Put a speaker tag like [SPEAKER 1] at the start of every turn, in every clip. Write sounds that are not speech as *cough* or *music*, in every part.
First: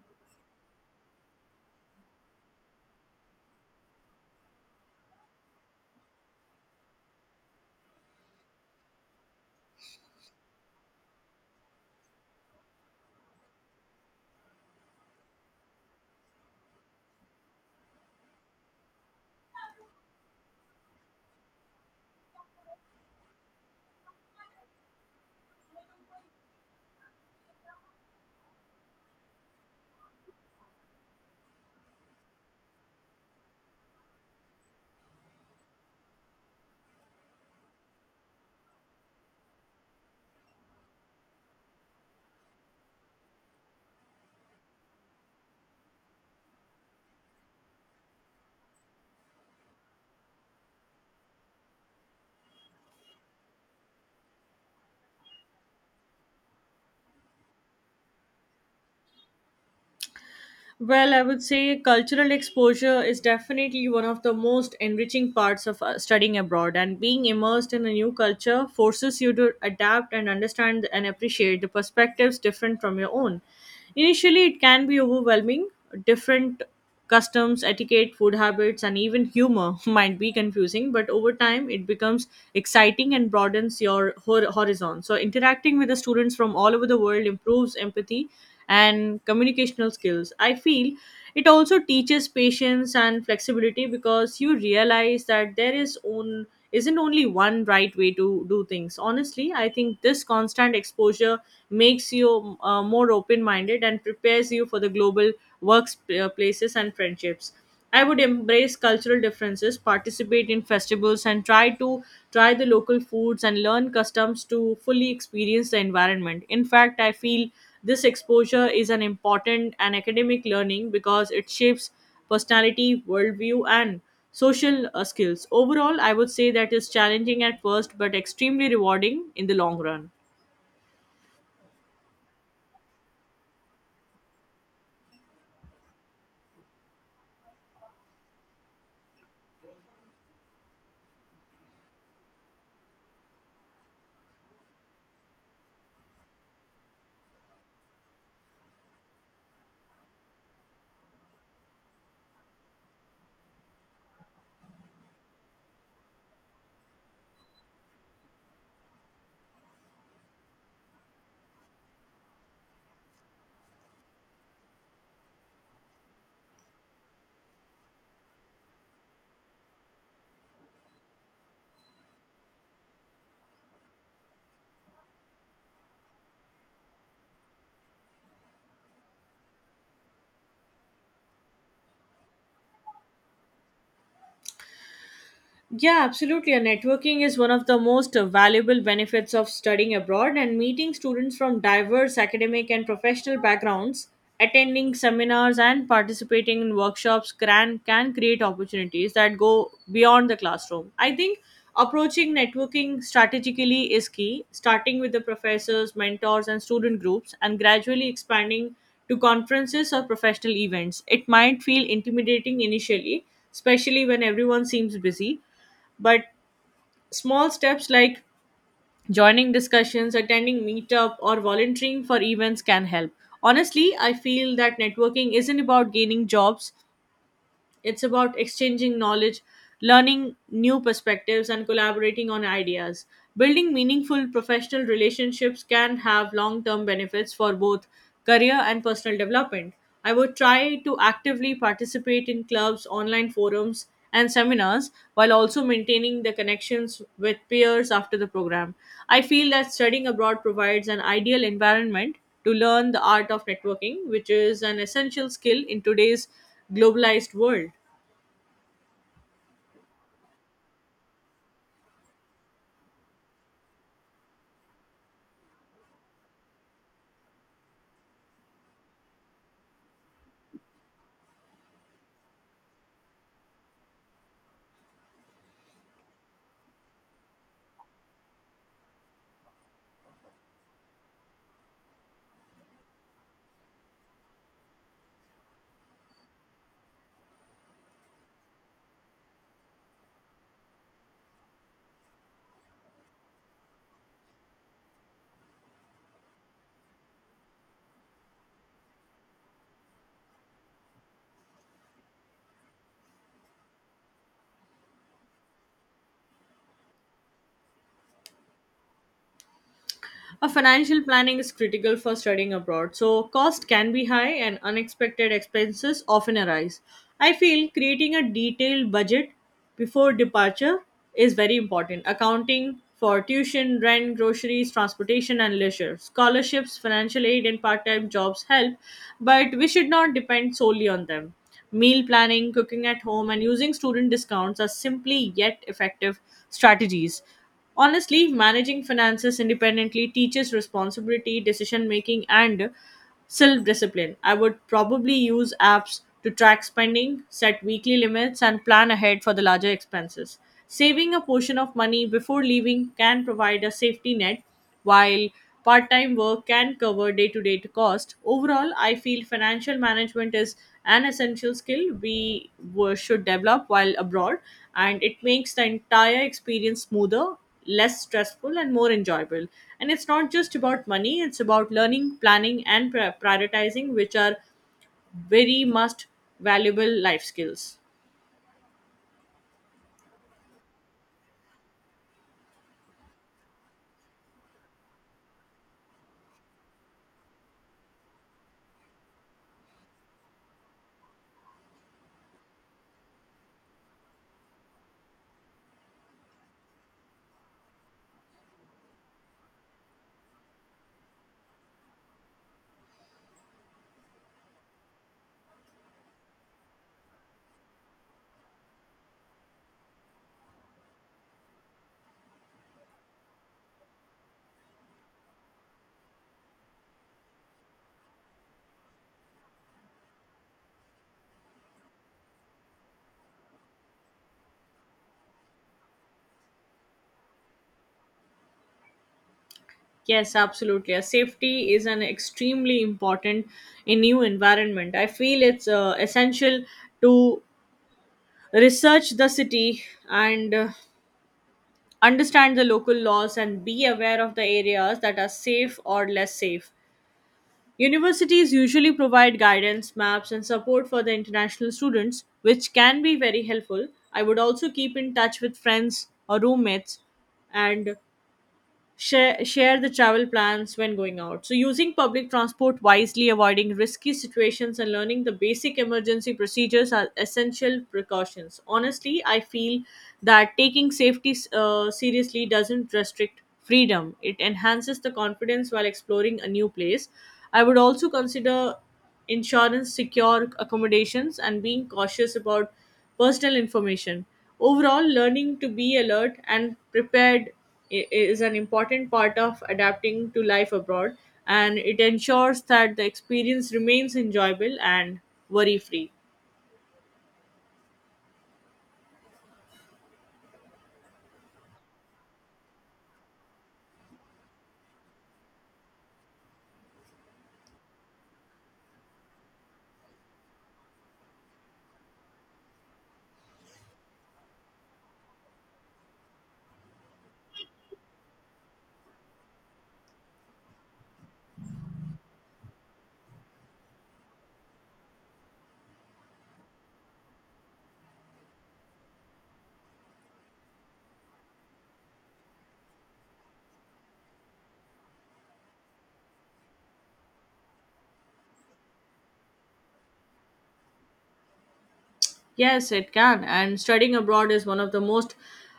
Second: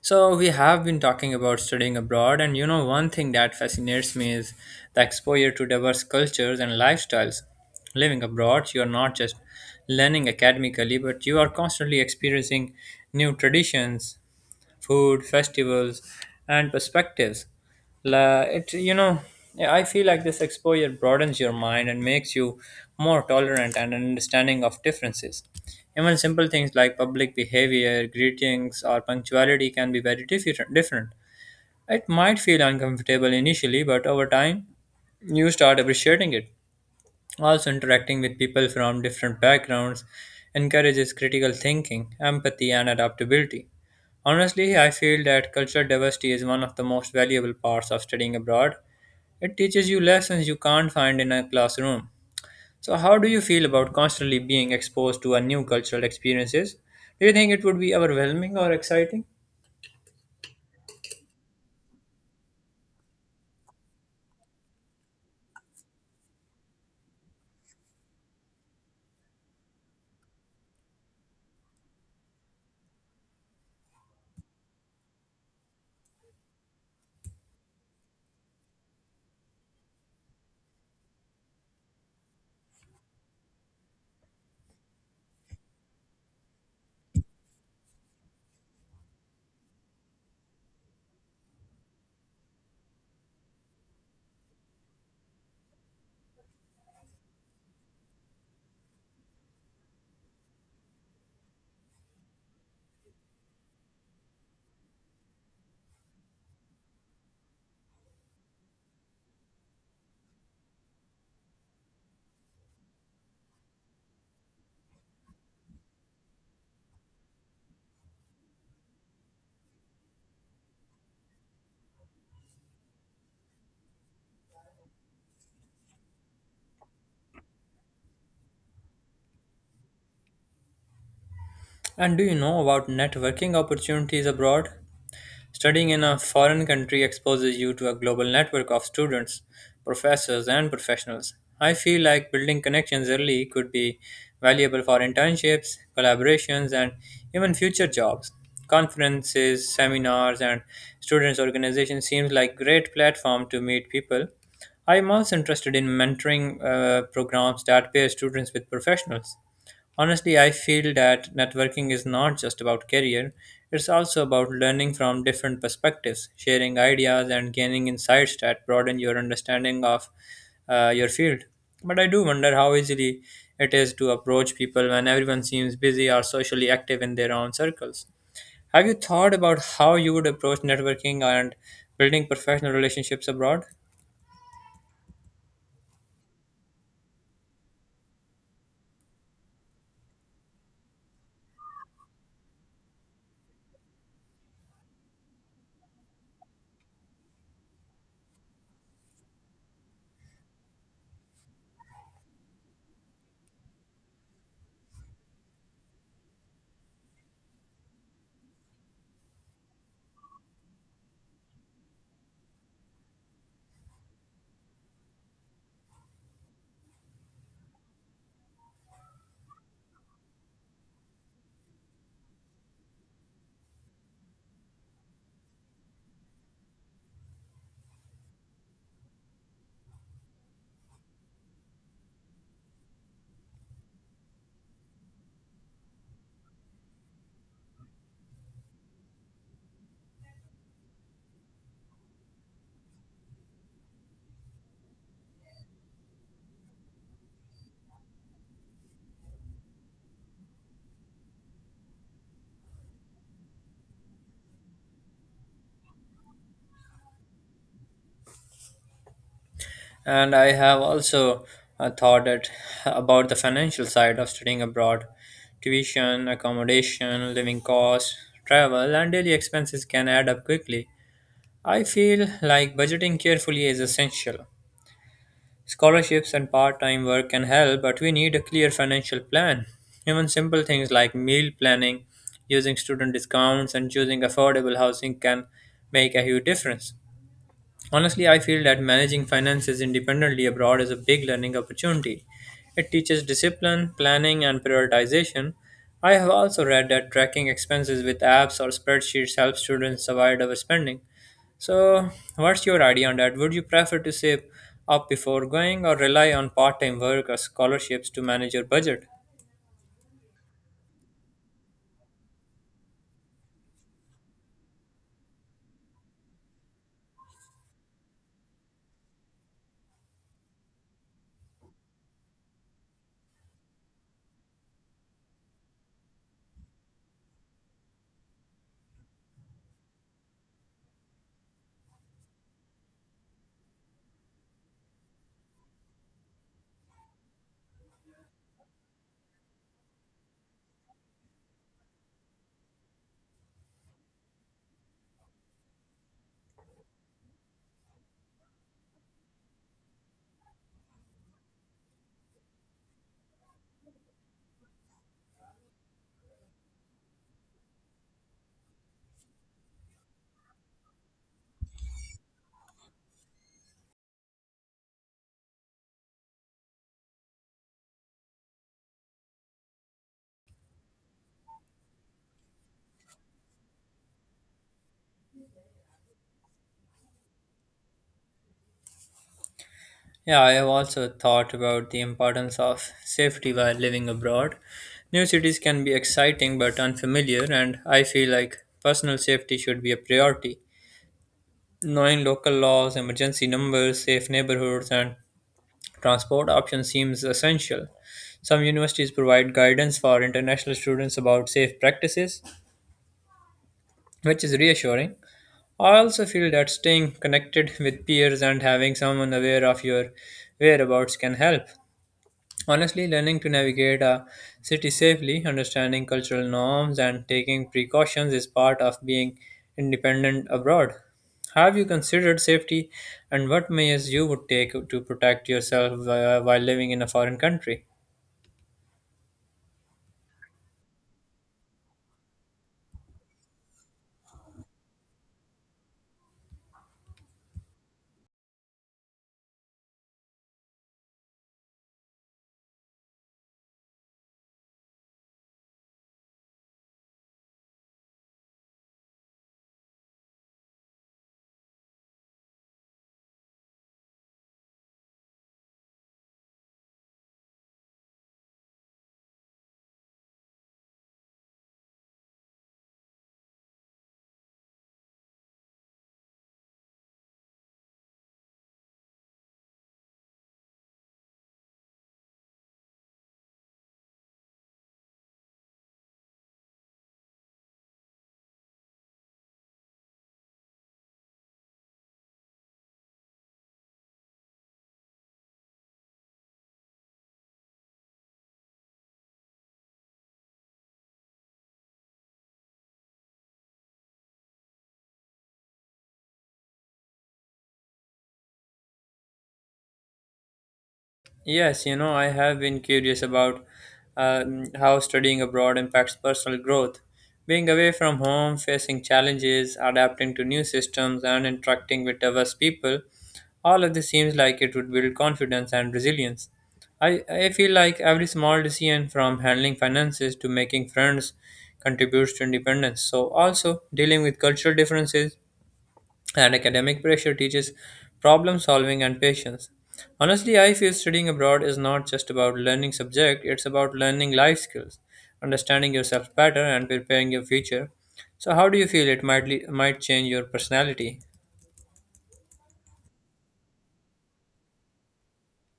[SPEAKER 1] So we have been talking about studying abroad, and one thing that fascinates me is the exposure to diverse cultures and lifestyles. Living abroad, you are not just learning academically, but you are constantly experiencing new traditions, food, festivals, and perspectives. La, it you know, yeah, I feel like this exposure broadens your mind and makes you more tolerant and understanding of differences. Even simple things like public behavior, greetings, or punctuality can be very different. It might feel uncomfortable initially, but over time, you start appreciating it. Also, interacting with people from different backgrounds encourages critical thinking, empathy, and adaptability. Honestly, I feel that cultural diversity is one of the most valuable parts of studying abroad. It teaches you lessons you can't find in a classroom. So, how do you feel about constantly being exposed to a new cultural experiences? Do you think it would be overwhelming or exciting?
[SPEAKER 2] Well, I would say cultural exposure is definitely one of the most enriching parts of studying abroad, and being immersed in a new culture forces you to adapt and understand and appreciate the perspectives different from your own. Initially, it can be overwhelming, different Customs, etiquette, food habits, and even humor *laughs* might be confusing, but over time it becomes exciting and broadens your horizon. So, interacting with the students from all over the world improves empathy and communicational skills. I feel it also teaches patience and flexibility because you realize that there is own isn't only one right way to do things. Honestly, I think this constant exposure makes you more open minded and prepares you for the global workplaces and friendships. I would embrace cultural differences, participate in festivals, and try the local foods and learn customs to fully experience the environment. In fact, I feel this exposure is an important and academic learning because it shapes personality, worldview, and social skills. Overall, I would say that is challenging at first but extremely rewarding in the long run.
[SPEAKER 1] And do you know about networking opportunities abroad? Studying in a foreign country exposes you to a global network of students, professors, and professionals. I feel like building connections early could be valuable for internships, collaborations, and even future jobs. Conferences, seminars, and students' organizations seems like great platform to meet people. I'm also interested in mentoring programs that pair students with professionals. Honestly, I feel that networking is not just about career, it's also about learning from different perspectives, sharing ideas, and gaining insights that broaden your understanding of your field. But I do wonder how easily it is to approach people when everyone seems busy or socially active in their own circles. Have you thought about how you would approach networking and building professional relationships abroad?
[SPEAKER 2] Yeah, absolutely. And networking is one of the most valuable benefits of studying abroad and meeting students from diverse academic and professional backgrounds, attending seminars and participating in workshops can create opportunities that go beyond the classroom. I think approaching networking strategically is key, starting with the professors, mentors, and student groups, and gradually expanding to conferences or professional events. It might feel intimidating initially, especially when everyone seems busy, but small steps like joining discussions, attending meetup, or volunteering for events can help. Honestly, I feel that networking isn't about gaining jobs, it's about exchanging knowledge, learning new perspectives, and collaborating on ideas. Building meaningful professional relationships can have long term benefits for both career and personal development. I would try to actively participate in clubs, online forums, and seminars while also maintaining the connections with peers after the program. I feel that studying abroad provides an ideal environment to learn the art of networking, which is an essential skill in today's globalized world.
[SPEAKER 1] And I have also thought that about the financial side of studying abroad. Tuition, accommodation, living costs, travel, and daily expenses can add up quickly. I feel like budgeting carefully is essential. Scholarships and part time work can help, but we need a clear financial plan. Even simple things like meal planning, using student discounts, and choosing affordable housing can make a huge difference. Honestly, I feel that managing finances independently abroad is a big learning opportunity. It teaches discipline, planning, and prioritization. I have also read that tracking expenses with apps or spreadsheets helps students avoid overspending. So, what's your idea on that? Would you prefer to save up before going or rely on part time work or scholarships to manage your budget?
[SPEAKER 2] A financial planning is critical for studying abroad, so cost can be high and unexpected expenses often arise. I feel creating a detailed budget before departure is very important. Accounting for tuition, rent, groceries, transportation, and leisure. Scholarships, financial aid, and part time jobs help, but we should not depend solely on them. Meal planning, cooking at home, and using student discounts are simply yet effective strategies. Honestly, managing finances independently teaches responsibility, decision making, and self discipline. I would probably use apps to track spending, set weekly limits, and plan ahead for the larger expenses. Saving a portion of money before leaving can provide a safety net while part time work can cover day to day cost. Overall, I feel financial management is an essential skill we should develop while abroad, and it makes the entire experience smoother, less stressful, and more enjoyable. And it's not just about money, it's about learning, planning, and prioritizing, which are very must valuable life skills.
[SPEAKER 1] Yeah, I have also thought about the importance of safety while living abroad. New cities can be exciting but unfamiliar, and I feel like personal safety should be a priority. Knowing local laws, emergency numbers, safe neighborhoods, and transport options seems essential. Some universities provide guidance for international students about safe practices, which is reassuring. I also feel that staying connected with peers and having someone aware of your whereabouts can help. Honestly, learning to navigate a city safely, understanding cultural norms, and taking precautions is part of being independent abroad. Have you considered safety and what measures you would take to protect yourself while living in a foreign country?
[SPEAKER 2] Yes, absolutely. Safety is an extremely important in new environment. I feel it's essential to research the city and understand the local laws and be aware of the areas that are safe or less safe. Universities usually provide guidance, maps, and support for the international students, which can be very helpful. I would also keep in touch with friends or roommates and share the travel plans when going out. So, using public transport wisely, avoiding risky situations, and learning the basic emergency procedures are essential precautions. Honestly, I feel that taking safety seriously doesn't restrict freedom, it enhances the confidence while exploring a new place. I would also consider insurance, secure accommodations, and being cautious about personal information. Overall, learning to be alert and prepared is an important part of adapting to life abroad, and it ensures that the experience remains enjoyable and worry free.
[SPEAKER 1] Yes, you know, I have been curious about how studying abroad impacts personal growth. Being away from home, facing challenges, adapting to new systems, and interacting with diverse people, all of this seems like it would build confidence and resilience. I feel like every small decision from handling finances to making friends contributes to independence. So, also dealing with cultural differences and academic pressure teaches problem solving and patience. Honestly, I feel studying abroad is not just about learning subject, it's about learning life skills, understanding yourself better and preparing your future. So how do you feel it might might change your personality?
[SPEAKER 2] Yes, it can. And studying abroad is one of the most,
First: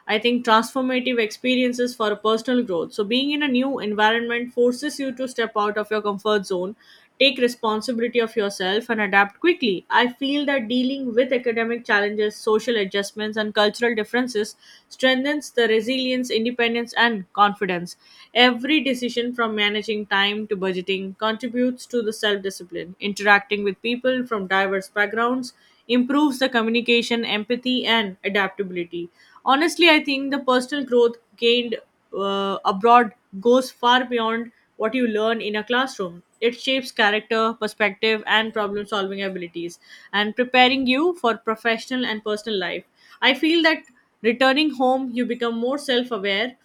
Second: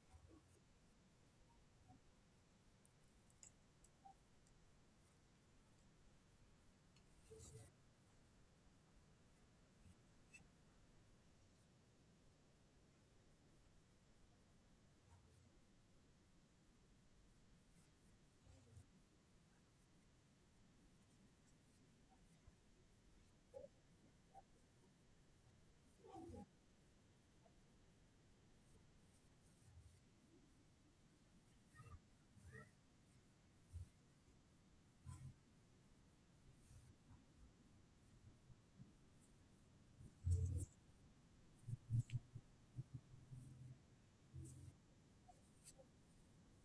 [SPEAKER 2] I think, transformative experiences for personal growth. So, being in a new environment forces you to step out of your comfort zone, take responsibility of yourself, and adapt quickly. I feel that dealing with academic challenges, social adjustments, and cultural differences strengthens the resilience, independence, and confidence. Every decision from managing time to budgeting contributes to the self discipline. Interacting with people from diverse backgrounds improves the communication, empathy, and adaptability. Honestly, I think the personal growth gained abroad goes far beyond what you learn in a classroom. It shapes character, perspective, and problem solving abilities, and preparing you for professional and personal life. I feel that returning home, you become more self aware,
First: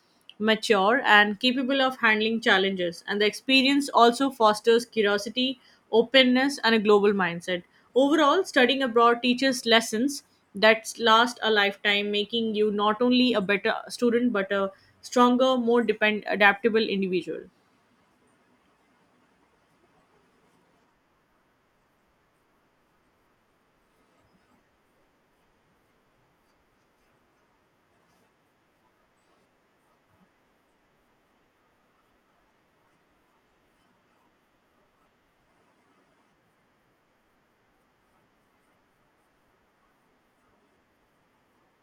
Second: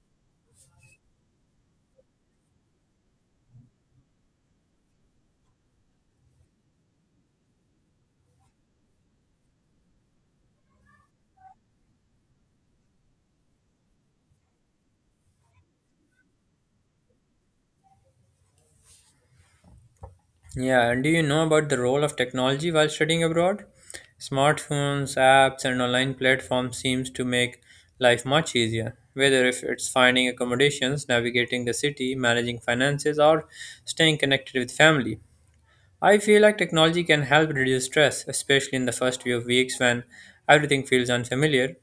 [SPEAKER 2] mature and capable of handling challenges. And the experience also fosters curiosity, openness, and a global mindset. Overall, studying abroad teaches lessons that last a lifetime, making you not only a better student but a stronger, more adaptable individual.
[SPEAKER 1] Yeah, and do you know about the role of technology while studying abroad? Smartphones, apps, and online platforms seems to make life much easier. Whether if it's finding accommodations, navigating the city, managing finances, or staying connected with family, I feel like technology can help reduce stress, especially in the first few weeks when everything feels unfamiliar.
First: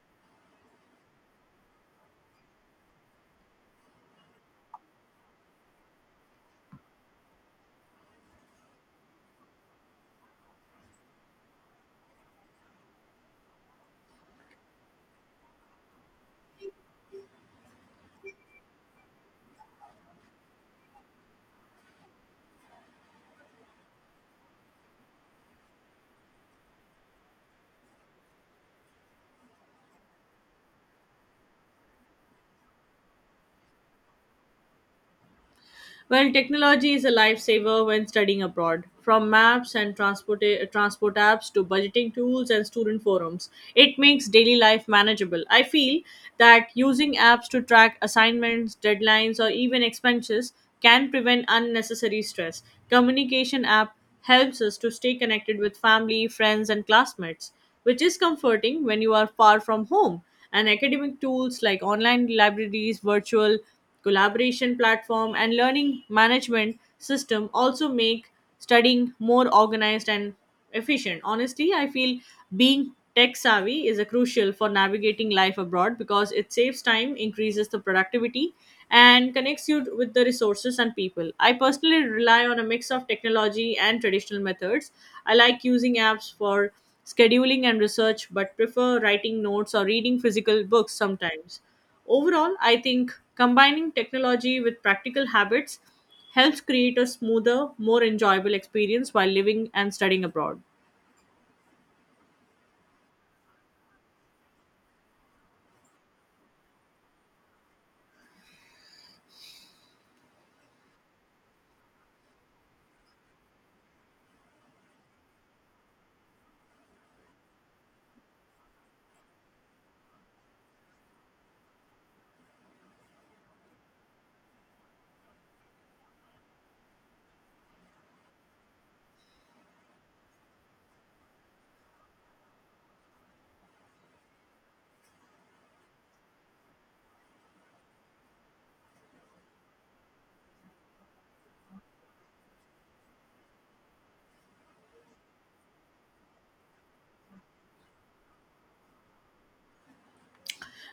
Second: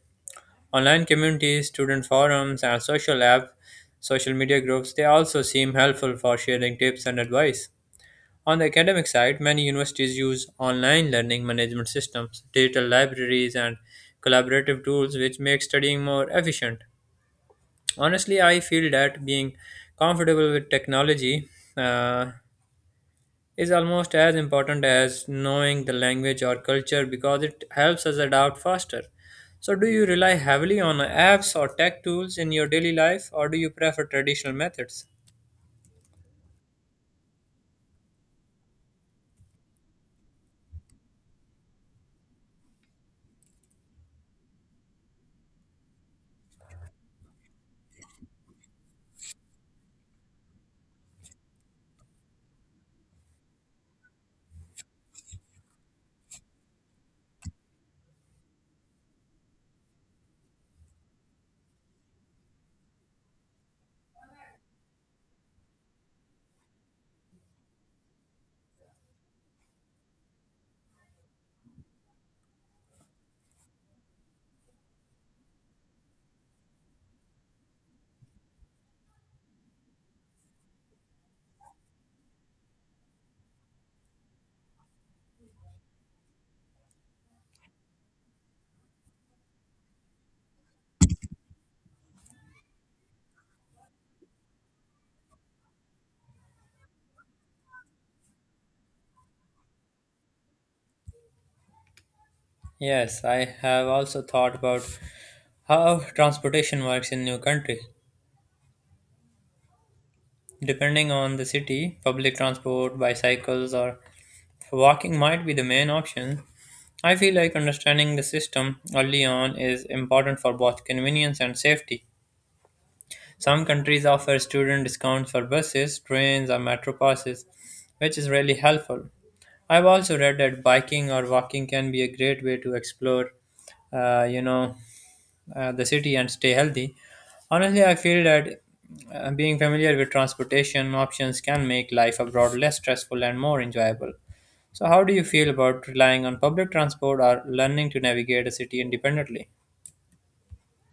[SPEAKER 1] Online communities, student forums, and social media groups, they also seem helpful for sharing tips and advice. On the academic side, many universities use online learning management systems, digital libraries, and collaborative tools which make studying more efficient. Honestly, I feel that being comfortable with technology uh, is almost as important as knowing the language or culture because it helps us adapt faster. So, do you rely heavily on apps or tech tools in your daily life, or do you prefer traditional methods?
[SPEAKER 2] Well, technology is a lifesaver when studying abroad. From maps and transport, transport apps to budgeting tools and student forums, it makes daily life manageable. I feel that using apps to track assignments, deadlines, or even expenses can prevent unnecessary stress. Communication app helps us to stay connected with family, friends, and classmates, which is comforting when you are far from home. And academic tools like online libraries, virtual collaboration platform and learning management system also make studying more organized and efficient. Honestly, I feel being tech savvy is a crucial for navigating life abroad because it saves time, increases the productivity and connects you with the resources and people. I personally rely on a mix of technology and traditional methods. I like using apps for scheduling and research but prefer writing notes or reading physical books sometimes. Overall, I think combining technology with practical habits helps create a smoother, more enjoyable experience while living and studying abroad.
[SPEAKER 1] Yes, I have also thought about how transportation works in new country. Depending on the city, public transport, bicycles, or walking might be the main option. I feel like understanding the system early on is important for both convenience and safety. Some countries offer student discounts for buses, trains, or metro passes, which is really helpful. I've also read that biking or walking can be a great way to explore, uh, you know, the city and stay healthy. Honestly, I feel that being familiar with transportation options can make life abroad less stressful and more enjoyable. So, how do you feel about relying on public transport or learning to navigate a city independently?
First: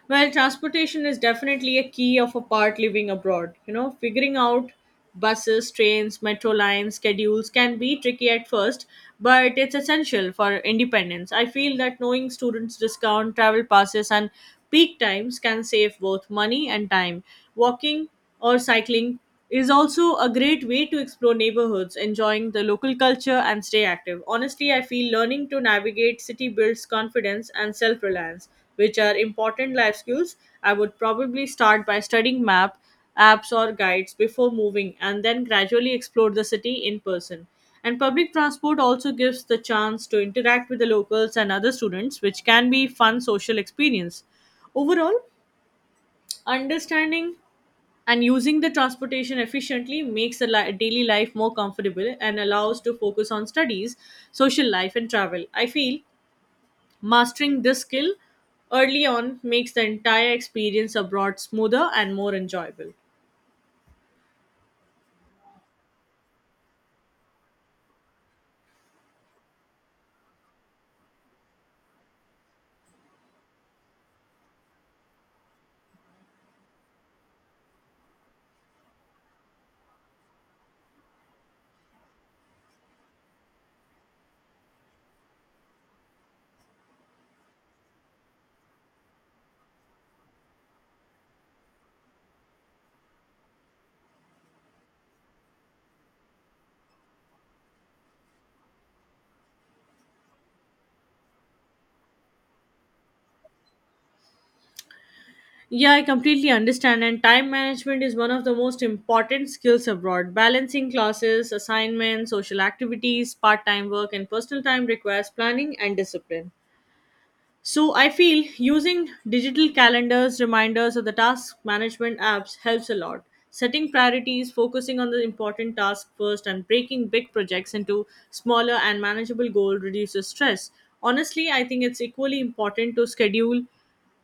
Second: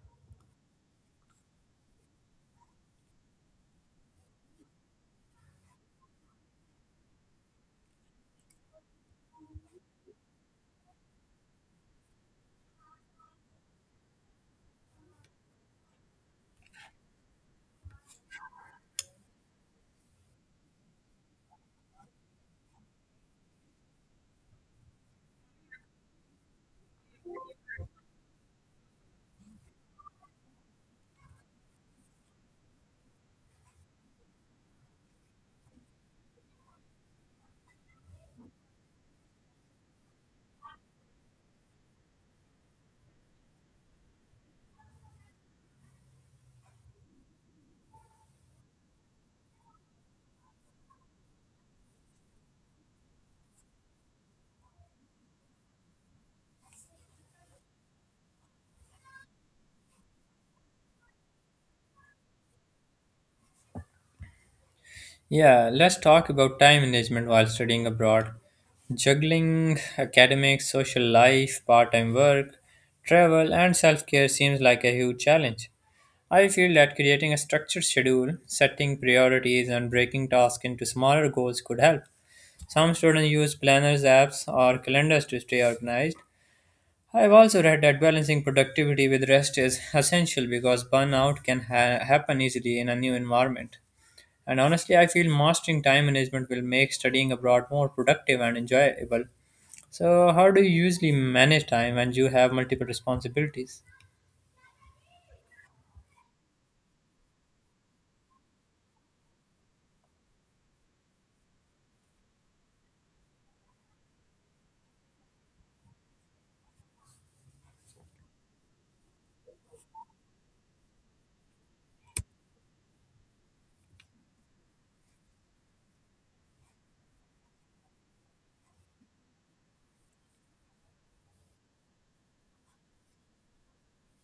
[SPEAKER 2] Well, transportation is definitely a key of a part living abroad. You know, figuring out buses, trains, metro lines, schedules can be tricky at first, but it's essential for independence. I feel that knowing students' discount, travel passes, and peak times can save both money and time. Walking or cycling is also a great way to explore neighborhoods, enjoying the local culture, and stay active. Honestly, I feel learning to navigate city builds confidence and self reliance, which are important life skills. I would probably start by studying map, apps, or guides before moving, and then gradually explore the city in person. And public transport also gives the chance to interact with the locals and other students, which can be fun social experience. Overall, understanding and using the transportation efficiently makes the daily life more comfortable and allows to focus on studies, social life and travel. I feel mastering this skill early on makes the entire experience abroad smoother and more enjoyable.
[SPEAKER 1] Yeah, let's talk about time management while studying abroad. Juggling academics, social life, part time work, travel, and self care seems like a huge challenge. I feel that creating a structured schedule, setting priorities, and breaking tasks into smaller goals could help. Some students use planners, apps, or calendars to stay organized. I've also read that balancing productivity with rest is essential because burnout can happen easily in a new environment. And honestly, I feel mastering time management will make studying abroad more productive and enjoyable. So, how do you usually manage time when you have multiple responsibilities?
[SPEAKER 2] Yeah, I completely understand. And time management is one of the most important skills abroad. Balancing classes, assignments, social activities, part time work, and personal time requires planning and discipline. So I feel using digital calendars, reminders, or the task management apps helps a lot. Setting priorities, focusing on the important task first, and breaking big projects into smaller and manageable goals reduces stress. Honestly, I think it's equally important to schedule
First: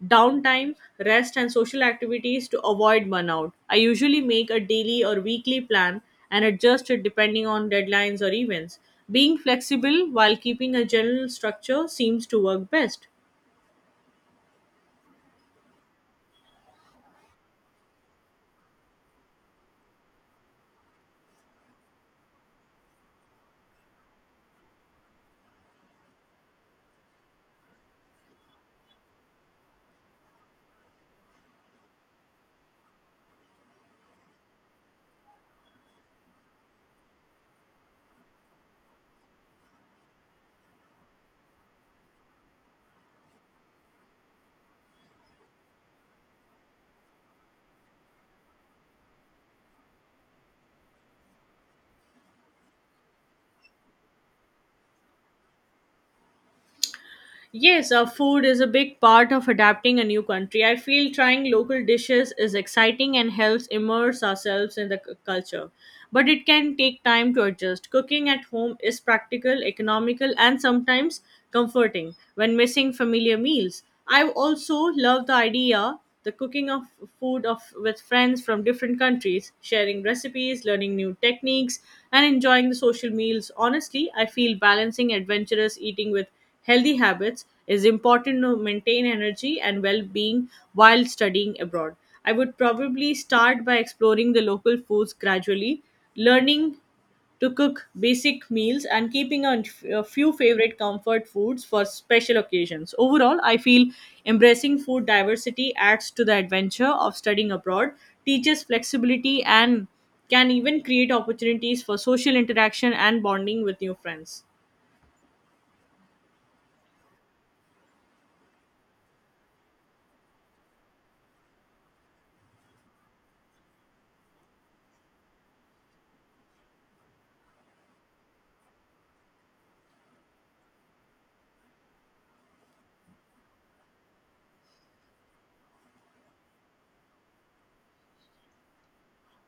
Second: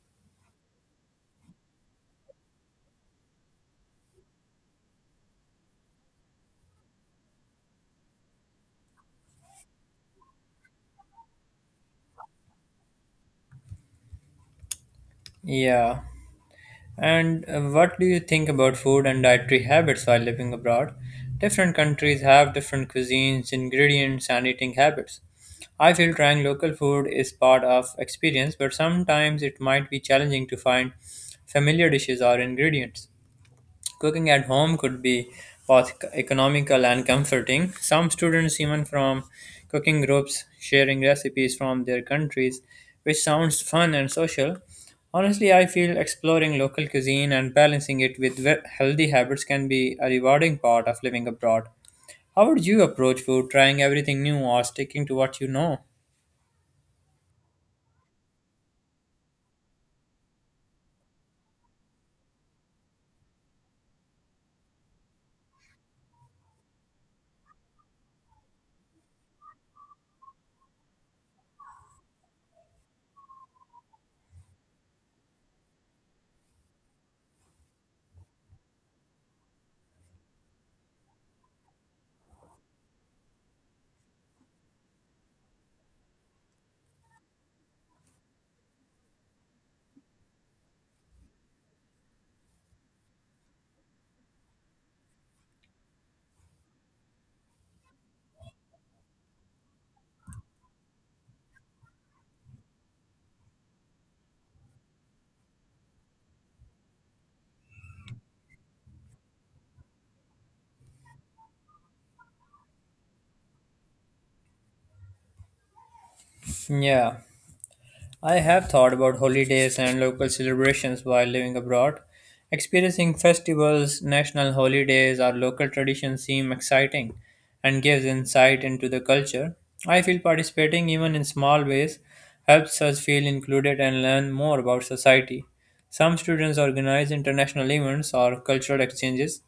[SPEAKER 2] downtime, rest, and social activities to avoid burnout. I usually make a daily or weekly plan and adjust it depending on deadlines or events. Being flexible while keeping a general structure seems to work best.
[SPEAKER 1] Yeah. And what do you think about food and dietary habits while living abroad? Different countries have different cuisines, ingredients, and eating habits. I feel trying local food is part of experience, but sometimes it might be challenging to find familiar dishes or ingredients. Cooking at home could be both economical and comforting. Some students, even from cooking groups, sharing recipes from their countries, which sounds fun and social. Honestly, I feel exploring local cuisine and balancing it with healthy habits can be a rewarding part of living abroad. How would you approach food, trying everything new or sticking to what you know?
[SPEAKER 2] Yes, food is a big part of adapting a new country. I feel trying local dishes is exciting and helps immerse ourselves in the culture. But it can take time to adjust. Cooking at home is practical, economical, and sometimes comforting when missing familiar meals. I also love the idea the cooking of food of with friends from different countries, sharing recipes, learning new techniques, and enjoying the social meals. Honestly, I feel balancing adventurous eating with Healthy habits is important to maintain energy and well-being while studying abroad. I would probably start by exploring the local foods gradually, learning to cook basic meals and keeping on a few favorite comfort foods for special occasions. Overall, I feel embracing food diversity adds to the adventure of studying abroad, teaches flexibility and can even create opportunities for social interaction and bonding with new friends.
[SPEAKER 1] Yeah. I have thought about holidays and local celebrations while living abroad. Experiencing festivals, national holidays, or local traditions seem exciting and gives insight into the culture. I feel participating even in small ways helps us feel included and learn more about society. Some students organize international events or cultural exchanges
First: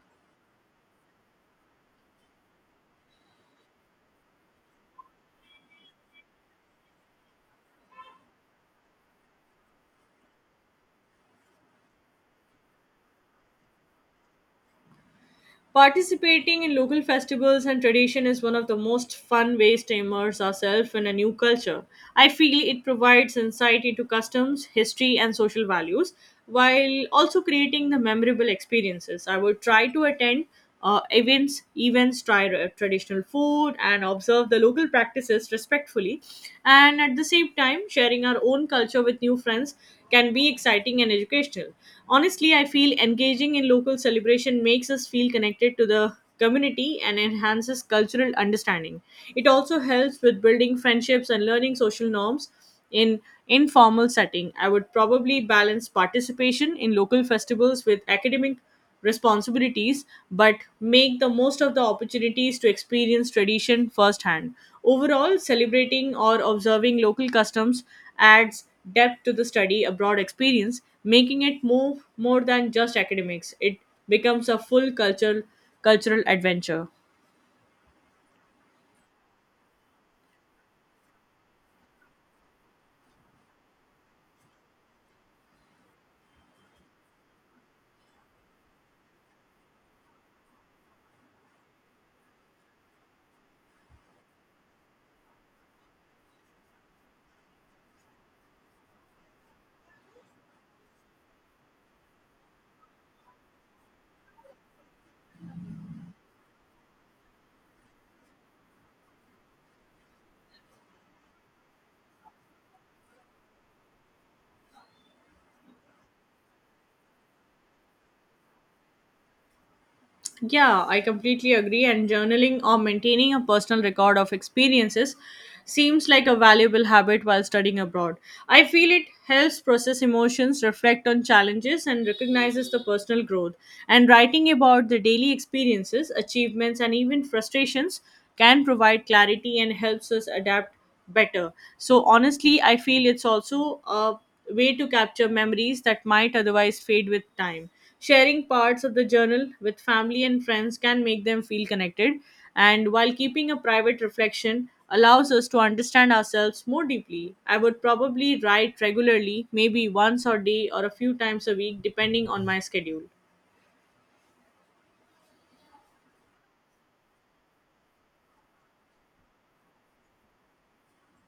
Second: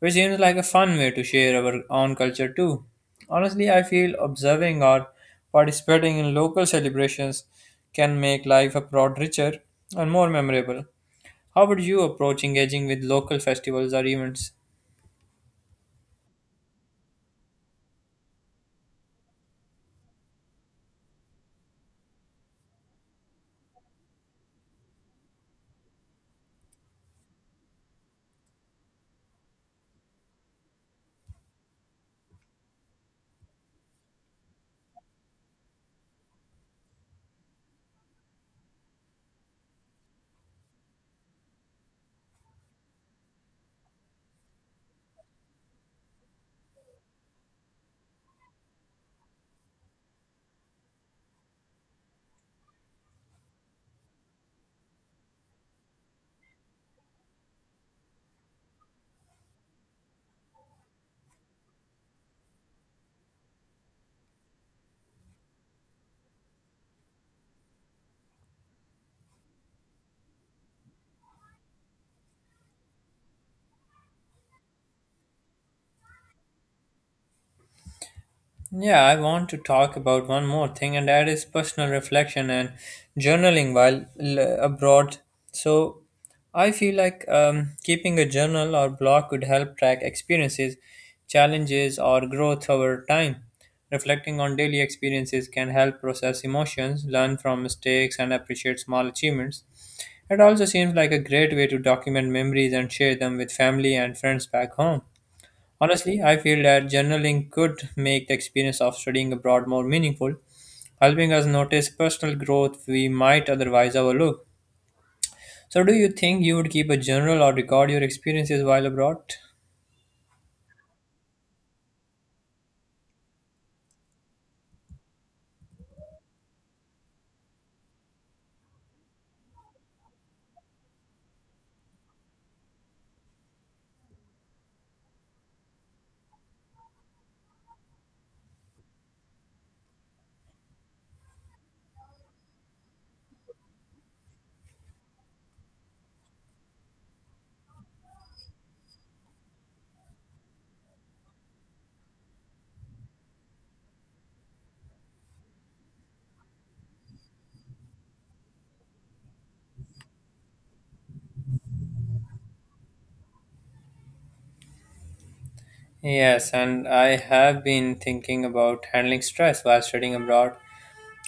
[SPEAKER 1] which seems like a fun way to share our own culture too. Honestly, I feel observing or participating in local celebrations can make life a lot richer and more memorable. How would you approach engaging with local festivals or events?
[SPEAKER 2] Participating in local festivals and tradition is one of the most fun ways to immerse ourselves in a new culture. I feel it provides insight into customs, history, and social values while also creating the memorable experiences. I would try to attend events, try traditional food, and observe the local practices respectfully. And at the same time, sharing our own culture with new friends can be exciting and educational. Honestly, I feel engaging in local celebration makes us feel connected to the community and enhances cultural understanding. It also helps with building friendships and learning social norms in informal setting. I would probably balance participation in local festivals with academic responsibilities but make the most of the opportunities to experience tradition firsthand. Overall, celebrating or observing local customs adds depth to the study abroad experience, making it more than just academics. It becomes a full cultural adventure.
[SPEAKER 1] Yeah, I want to talk about one more thing, and that is personal reflection and journaling while abroad. So, I feel like keeping a journal or blog could help track experiences, challenges, or growth over time. Reflecting on daily experiences can help process emotions, learn from mistakes, and appreciate small achievements. It also seems like a great way to document memories and share them with family and friends back home. Honestly, I feel that journaling could make the experience of studying abroad more meaningful, helping us notice personal growth we might otherwise overlook. So, do you think you would keep a journal or record your experiences while abroad?
[SPEAKER 2] Yeah, I completely agree. And journaling or maintaining a personal record of experiences seems like a valuable habit while studying abroad. I feel it helps process emotions, reflect on challenges, and recognizes the personal growth. And writing about the daily experiences, achievements, and even frustrations can provide clarity and helps us adapt better. So, honestly, I feel it's also a way to capture memories that might otherwise fade with time. Sharing parts of the journal with family and friends can make them feel connected, and while keeping a private reflection allows us to understand ourselves more deeply. I would probably write regularly, maybe once a day or a few times a week, depending on my schedule.
[SPEAKER 1] Yes, and I have been thinking about handling stress while studying abroad.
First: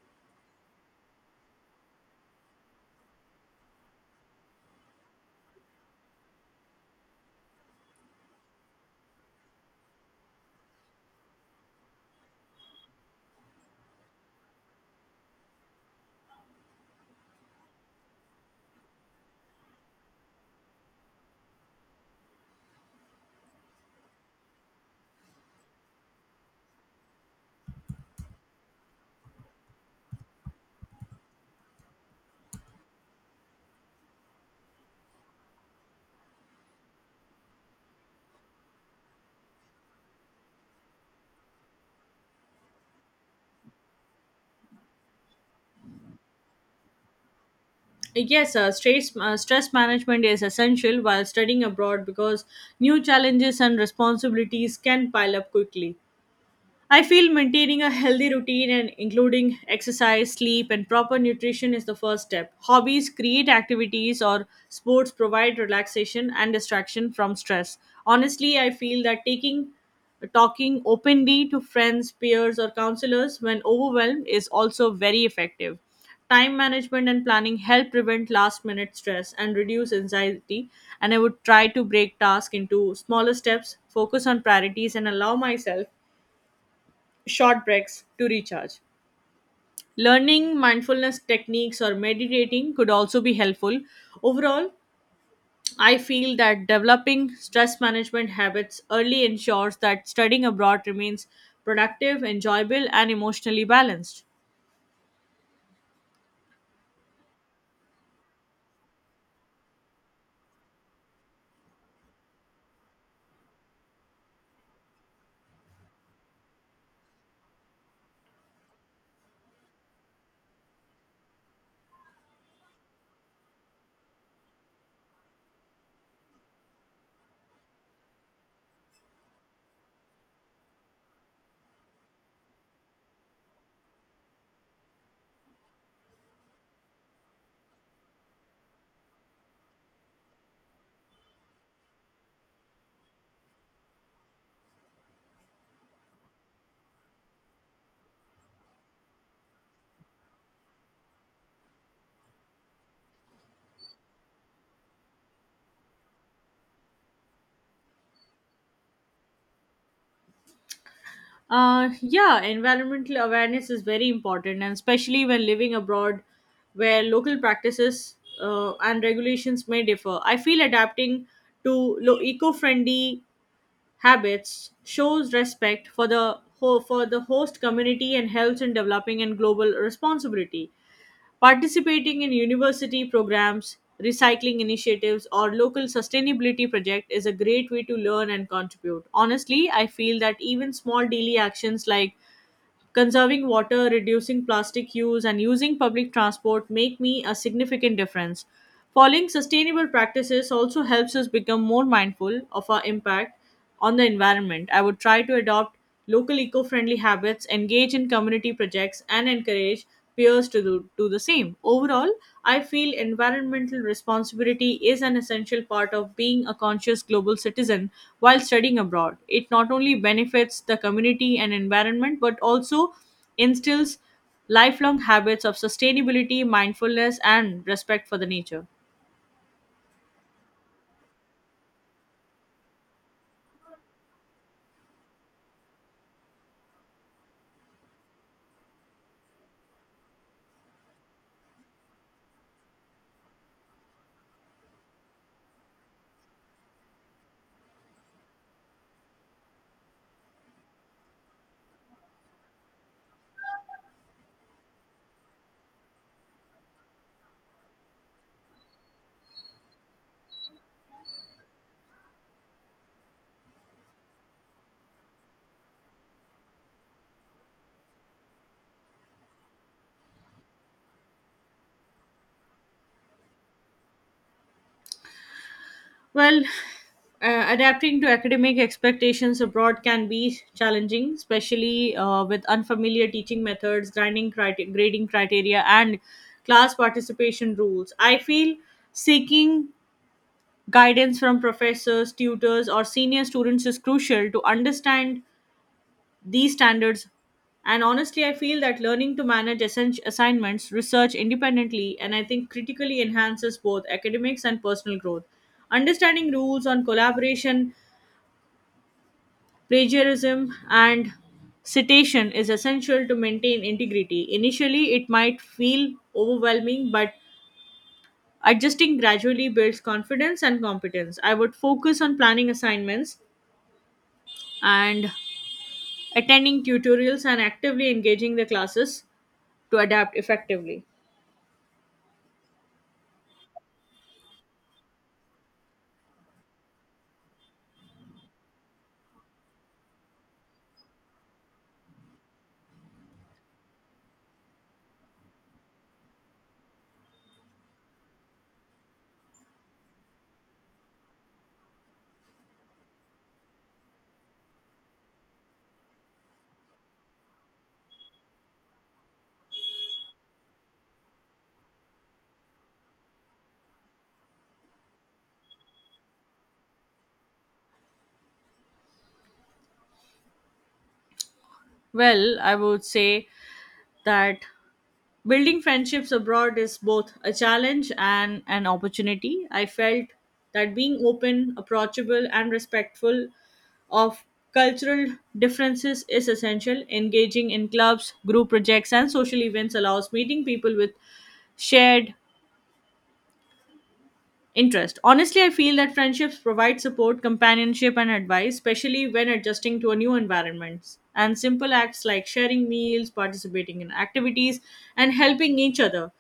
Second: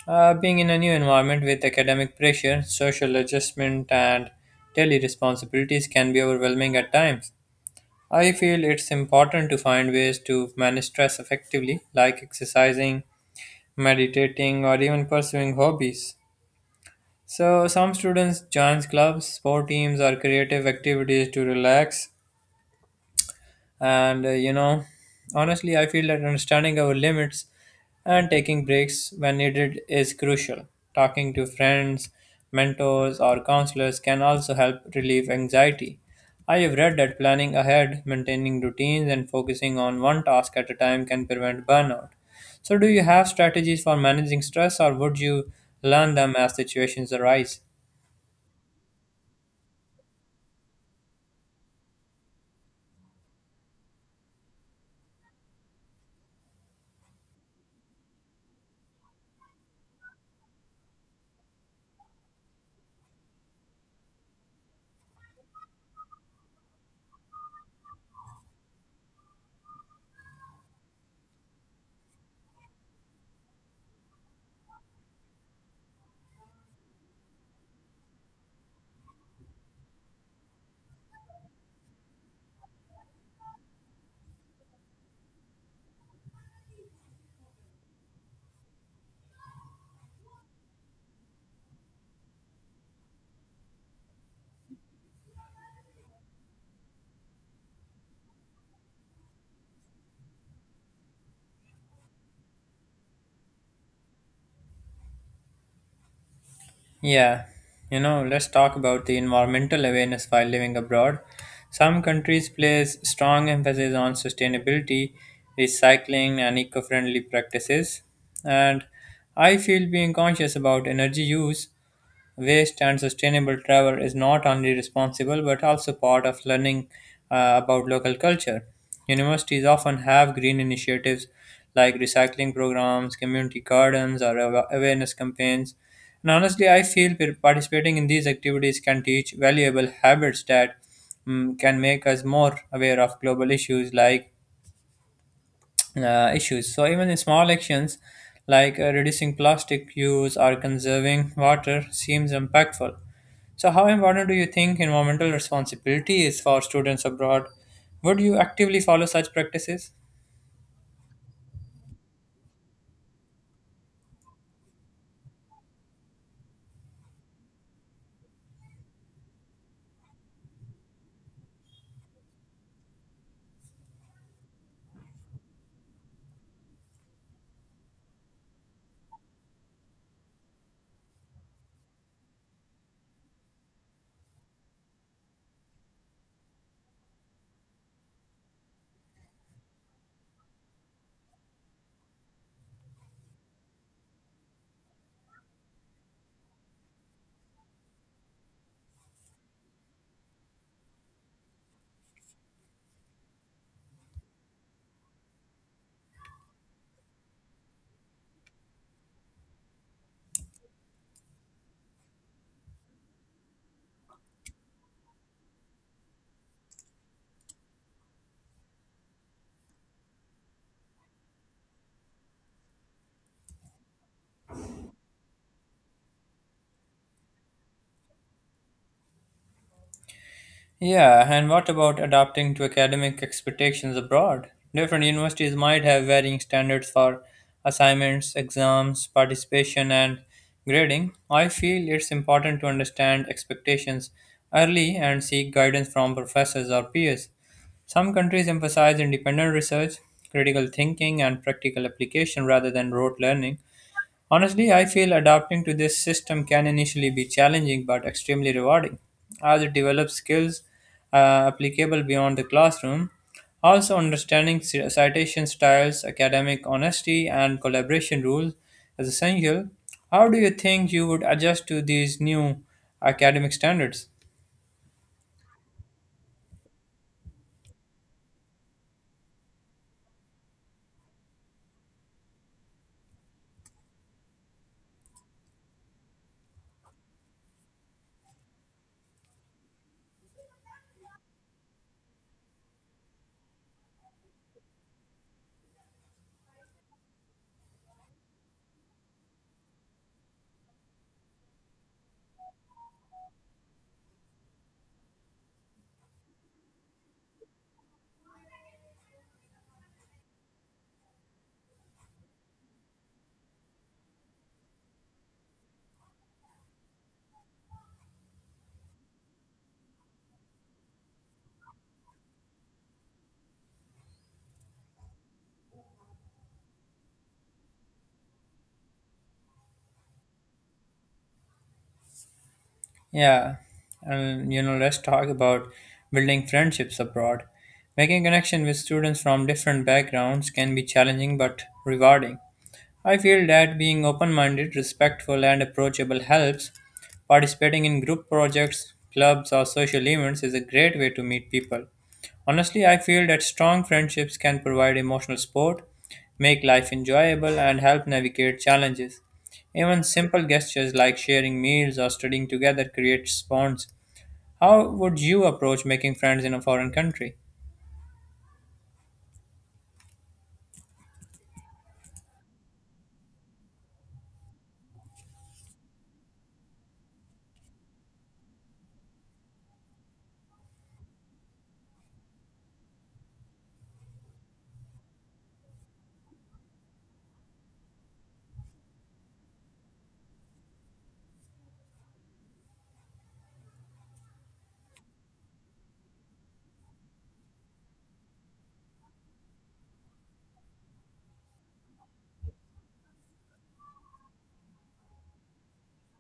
[SPEAKER 1] Being in a new environment with academic pressure, social adjustment, and daily responsibilities can be overwhelming at times. I feel it's important to find ways to manage stress effectively, like exercising, meditating, or even pursuing hobbies. So, some students join clubs, sport teams, or creative activities to relax, and honestly, I feel that understanding our limits and taking breaks when needed is crucial. Talking to friends, mentors, or counselors can also help relieve anxiety. I have read that planning ahead, maintaining routines, and focusing on one task at a time can prevent burnout. So, do you have strategies for managing stress, or would you learn them as situations arise?
[SPEAKER 2] Yes, stress management is essential while studying abroad because new challenges and responsibilities can pile up quickly. I feel maintaining a healthy routine and including exercise, sleep, and proper nutrition is the first step. Hobbies, create activities, or sports provide relaxation and distraction from stress. Honestly, I feel that taking talking openly to friends, peers, or counselors when overwhelmed is also very effective. Time management and planning help prevent last minute stress and reduce anxiety. And I would try to break tasks into smaller steps, focus on priorities, and allow myself short breaks to recharge. Learning mindfulness techniques or meditating could also be helpful. Overall, I feel that developing stress management habits early ensures that studying abroad remains productive, enjoyable, and emotionally balanced.
[SPEAKER 1] Yeah, you know, let's talk about the environmental awareness while living abroad. Some countries place strong emphasis on sustainability, recycling, and eco friendly practices. And I feel being conscious about energy use, waste and sustainable travel is not only responsible but also part of learning about local culture. Universities often have green initiatives like recycling programs, community gardens, or awareness campaigns. And honestly, I feel participating in these activities can teach valuable habits that can make us more aware of global issues. So even in small actions like reducing plastic use or conserving water seems impactful. So how important do you think environmental responsibility is for students abroad? Would you actively follow such practices?
[SPEAKER 2] Yeah, environmental awareness is very important, and especially when living abroad where local practices and regulations may differ. I feel adapting to eco friendly habits shows respect for the for the host community and helps in developing and global responsibility participating in university programs recycling initiatives or local sustainability project is a great way to learn and contribute. Honestly, I feel that even small daily actions like conserving water, reducing plastic use, and using public transport make me a significant difference. Following sustainable practices also helps us become more mindful of our impact on the environment. I would try to adopt local eco friendly habits, engage in community projects, and encourage peers to do the same. Overall, I feel environmental responsibility is an essential part of being a conscious global citizen while studying abroad. It not only benefits the community and environment but also instills lifelong habits of sustainability, mindfulness, and respect for the nature.
[SPEAKER 1] Yeah, and what about adapting to academic expectations abroad? Different universities might have varying standards for assignments, exams, participation, and grading. I feel it's important to understand expectations early and seek guidance from professors or peers. Some countries emphasize independent research, critical thinking, and practical application rather than rote learning. Honestly, I feel adapting to this system can initially be challenging but extremely rewarding, as it develops skills applicable beyond the classroom. Also, understanding citation styles, academic honesty, and collaboration rules is essential. How do you think you would adjust to these new academic standards?
[SPEAKER 2] Well, adapting to academic expectations abroad can be challenging, especially with unfamiliar teaching methods, grading criteria, and class participation rules. I feel seeking guidance from professors, tutors, or senior students is crucial to understand these standards. And honestly, I feel that learning to manage essential assignments, research independently, and I think critically enhances both academics and personal growth. Understanding rules on collaboration, plagiarism, and citation is essential to maintain integrity. Initially it might feel overwhelming, but adjusting gradually builds confidence and competence. I would focus on planning assignments and attending tutorials and actively engaging the classes to adapt effectively.
[SPEAKER 1] Yeah, and you know, let's talk about building friendships abroad. Making connection with students from different backgrounds can be challenging but rewarding. I feel that being open minded, respectful, and approachable helps. Participating in group projects, clubs, or social events is a great way to meet people. Honestly, I feel that strong friendships can provide emotional support, make life enjoyable, and help navigate challenges. Even simple gestures like sharing meals or studying together create bonds. How would you approach making friends in a foreign country?
[SPEAKER 2] Well, I would say that building friendships abroad is both a challenge and an opportunity. I felt that being open, approachable, and respectful of cultural differences is essential. Engaging in clubs, group projects, and social events allows meeting people with shared interest. Honestly, I feel that friendships provide support, companionship, and advice, especially when adjusting to a new environment. And simple acts like sharing meals, participating in activities, and helping each other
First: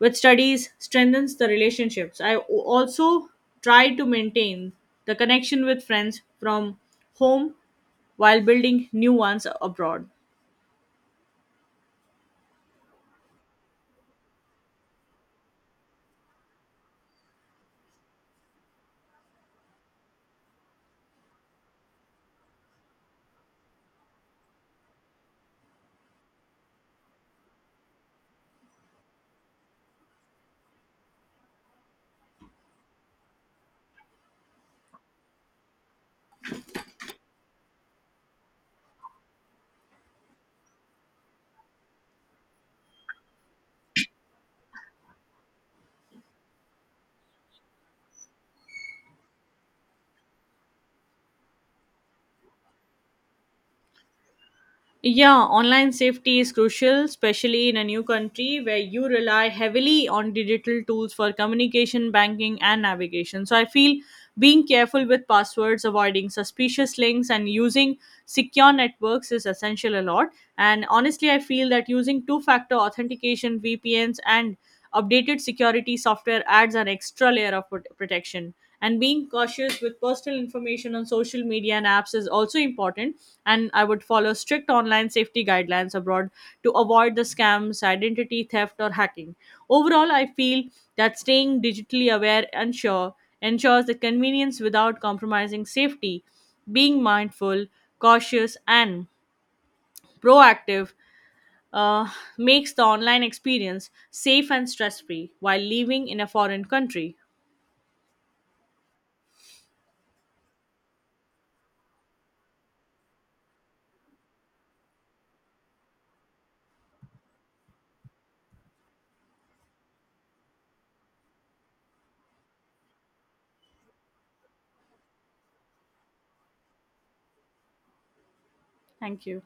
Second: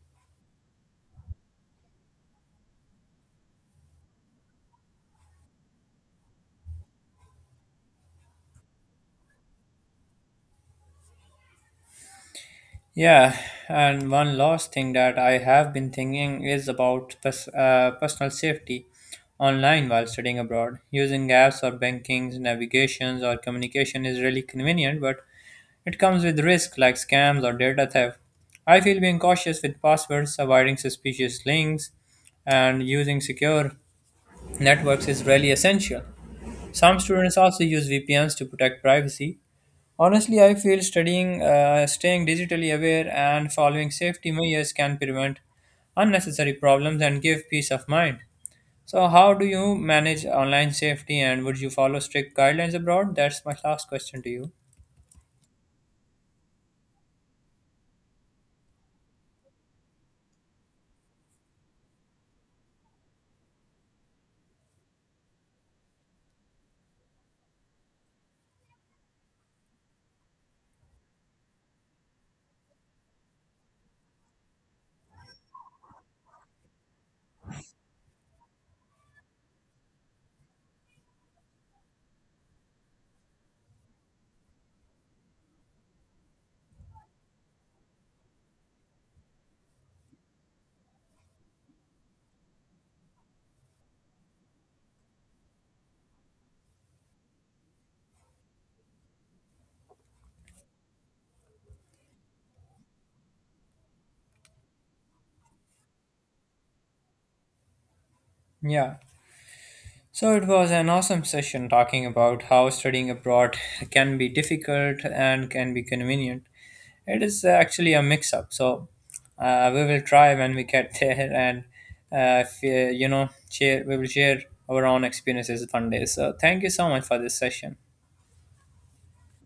[SPEAKER 2] with studies strengthens the relationships. I also try to maintain the connection with friends from home while building new ones abroad.
[SPEAKER 1] Yeah, and one last thing that I have been thinking is about personal safety online while studying abroad. Using apps or bankings, navigations or communication is really convenient, but it comes with risk like scams or data theft. I feel being cautious with passwords, avoiding suspicious links, and using secure networks is really essential. Some students also use VPNs to protect privacy. Honestly, I feel staying digitally aware, and following safety measures can prevent unnecessary problems and give peace of mind. So, how do you manage online safety and would you follow strict guidelines abroad? That's my last question to you.
[SPEAKER 2] Yeah, online safety is crucial, especially in a new country where you rely heavily on digital tools for communication, banking, and navigation. So I feel being careful with passwords, avoiding suspicious links, and using secure networks is essential a lot. And honestly, I feel that using two factor authentication, VPNs, and updated security software adds an extra layer of protection. And being cautious with personal information on social media and apps is also important. And I would follow strict online safety guidelines abroad to avoid the scams, identity theft, or hacking. Overall, I feel that staying digitally aware and sure ensures the convenience without compromising safety. Being mindful, cautious, and proactive uh, makes the online experience safe and stress free while living in a foreign country.
[SPEAKER 1] Yeah. So, it was an awesome session talking about how studying abroad can be difficult and can be convenient. It is actually a mix up. So we will try when we get *laughs* there, and if, you know, share we will share our own experiences one day. So thank you so much for this session.
[SPEAKER 2] Thank you.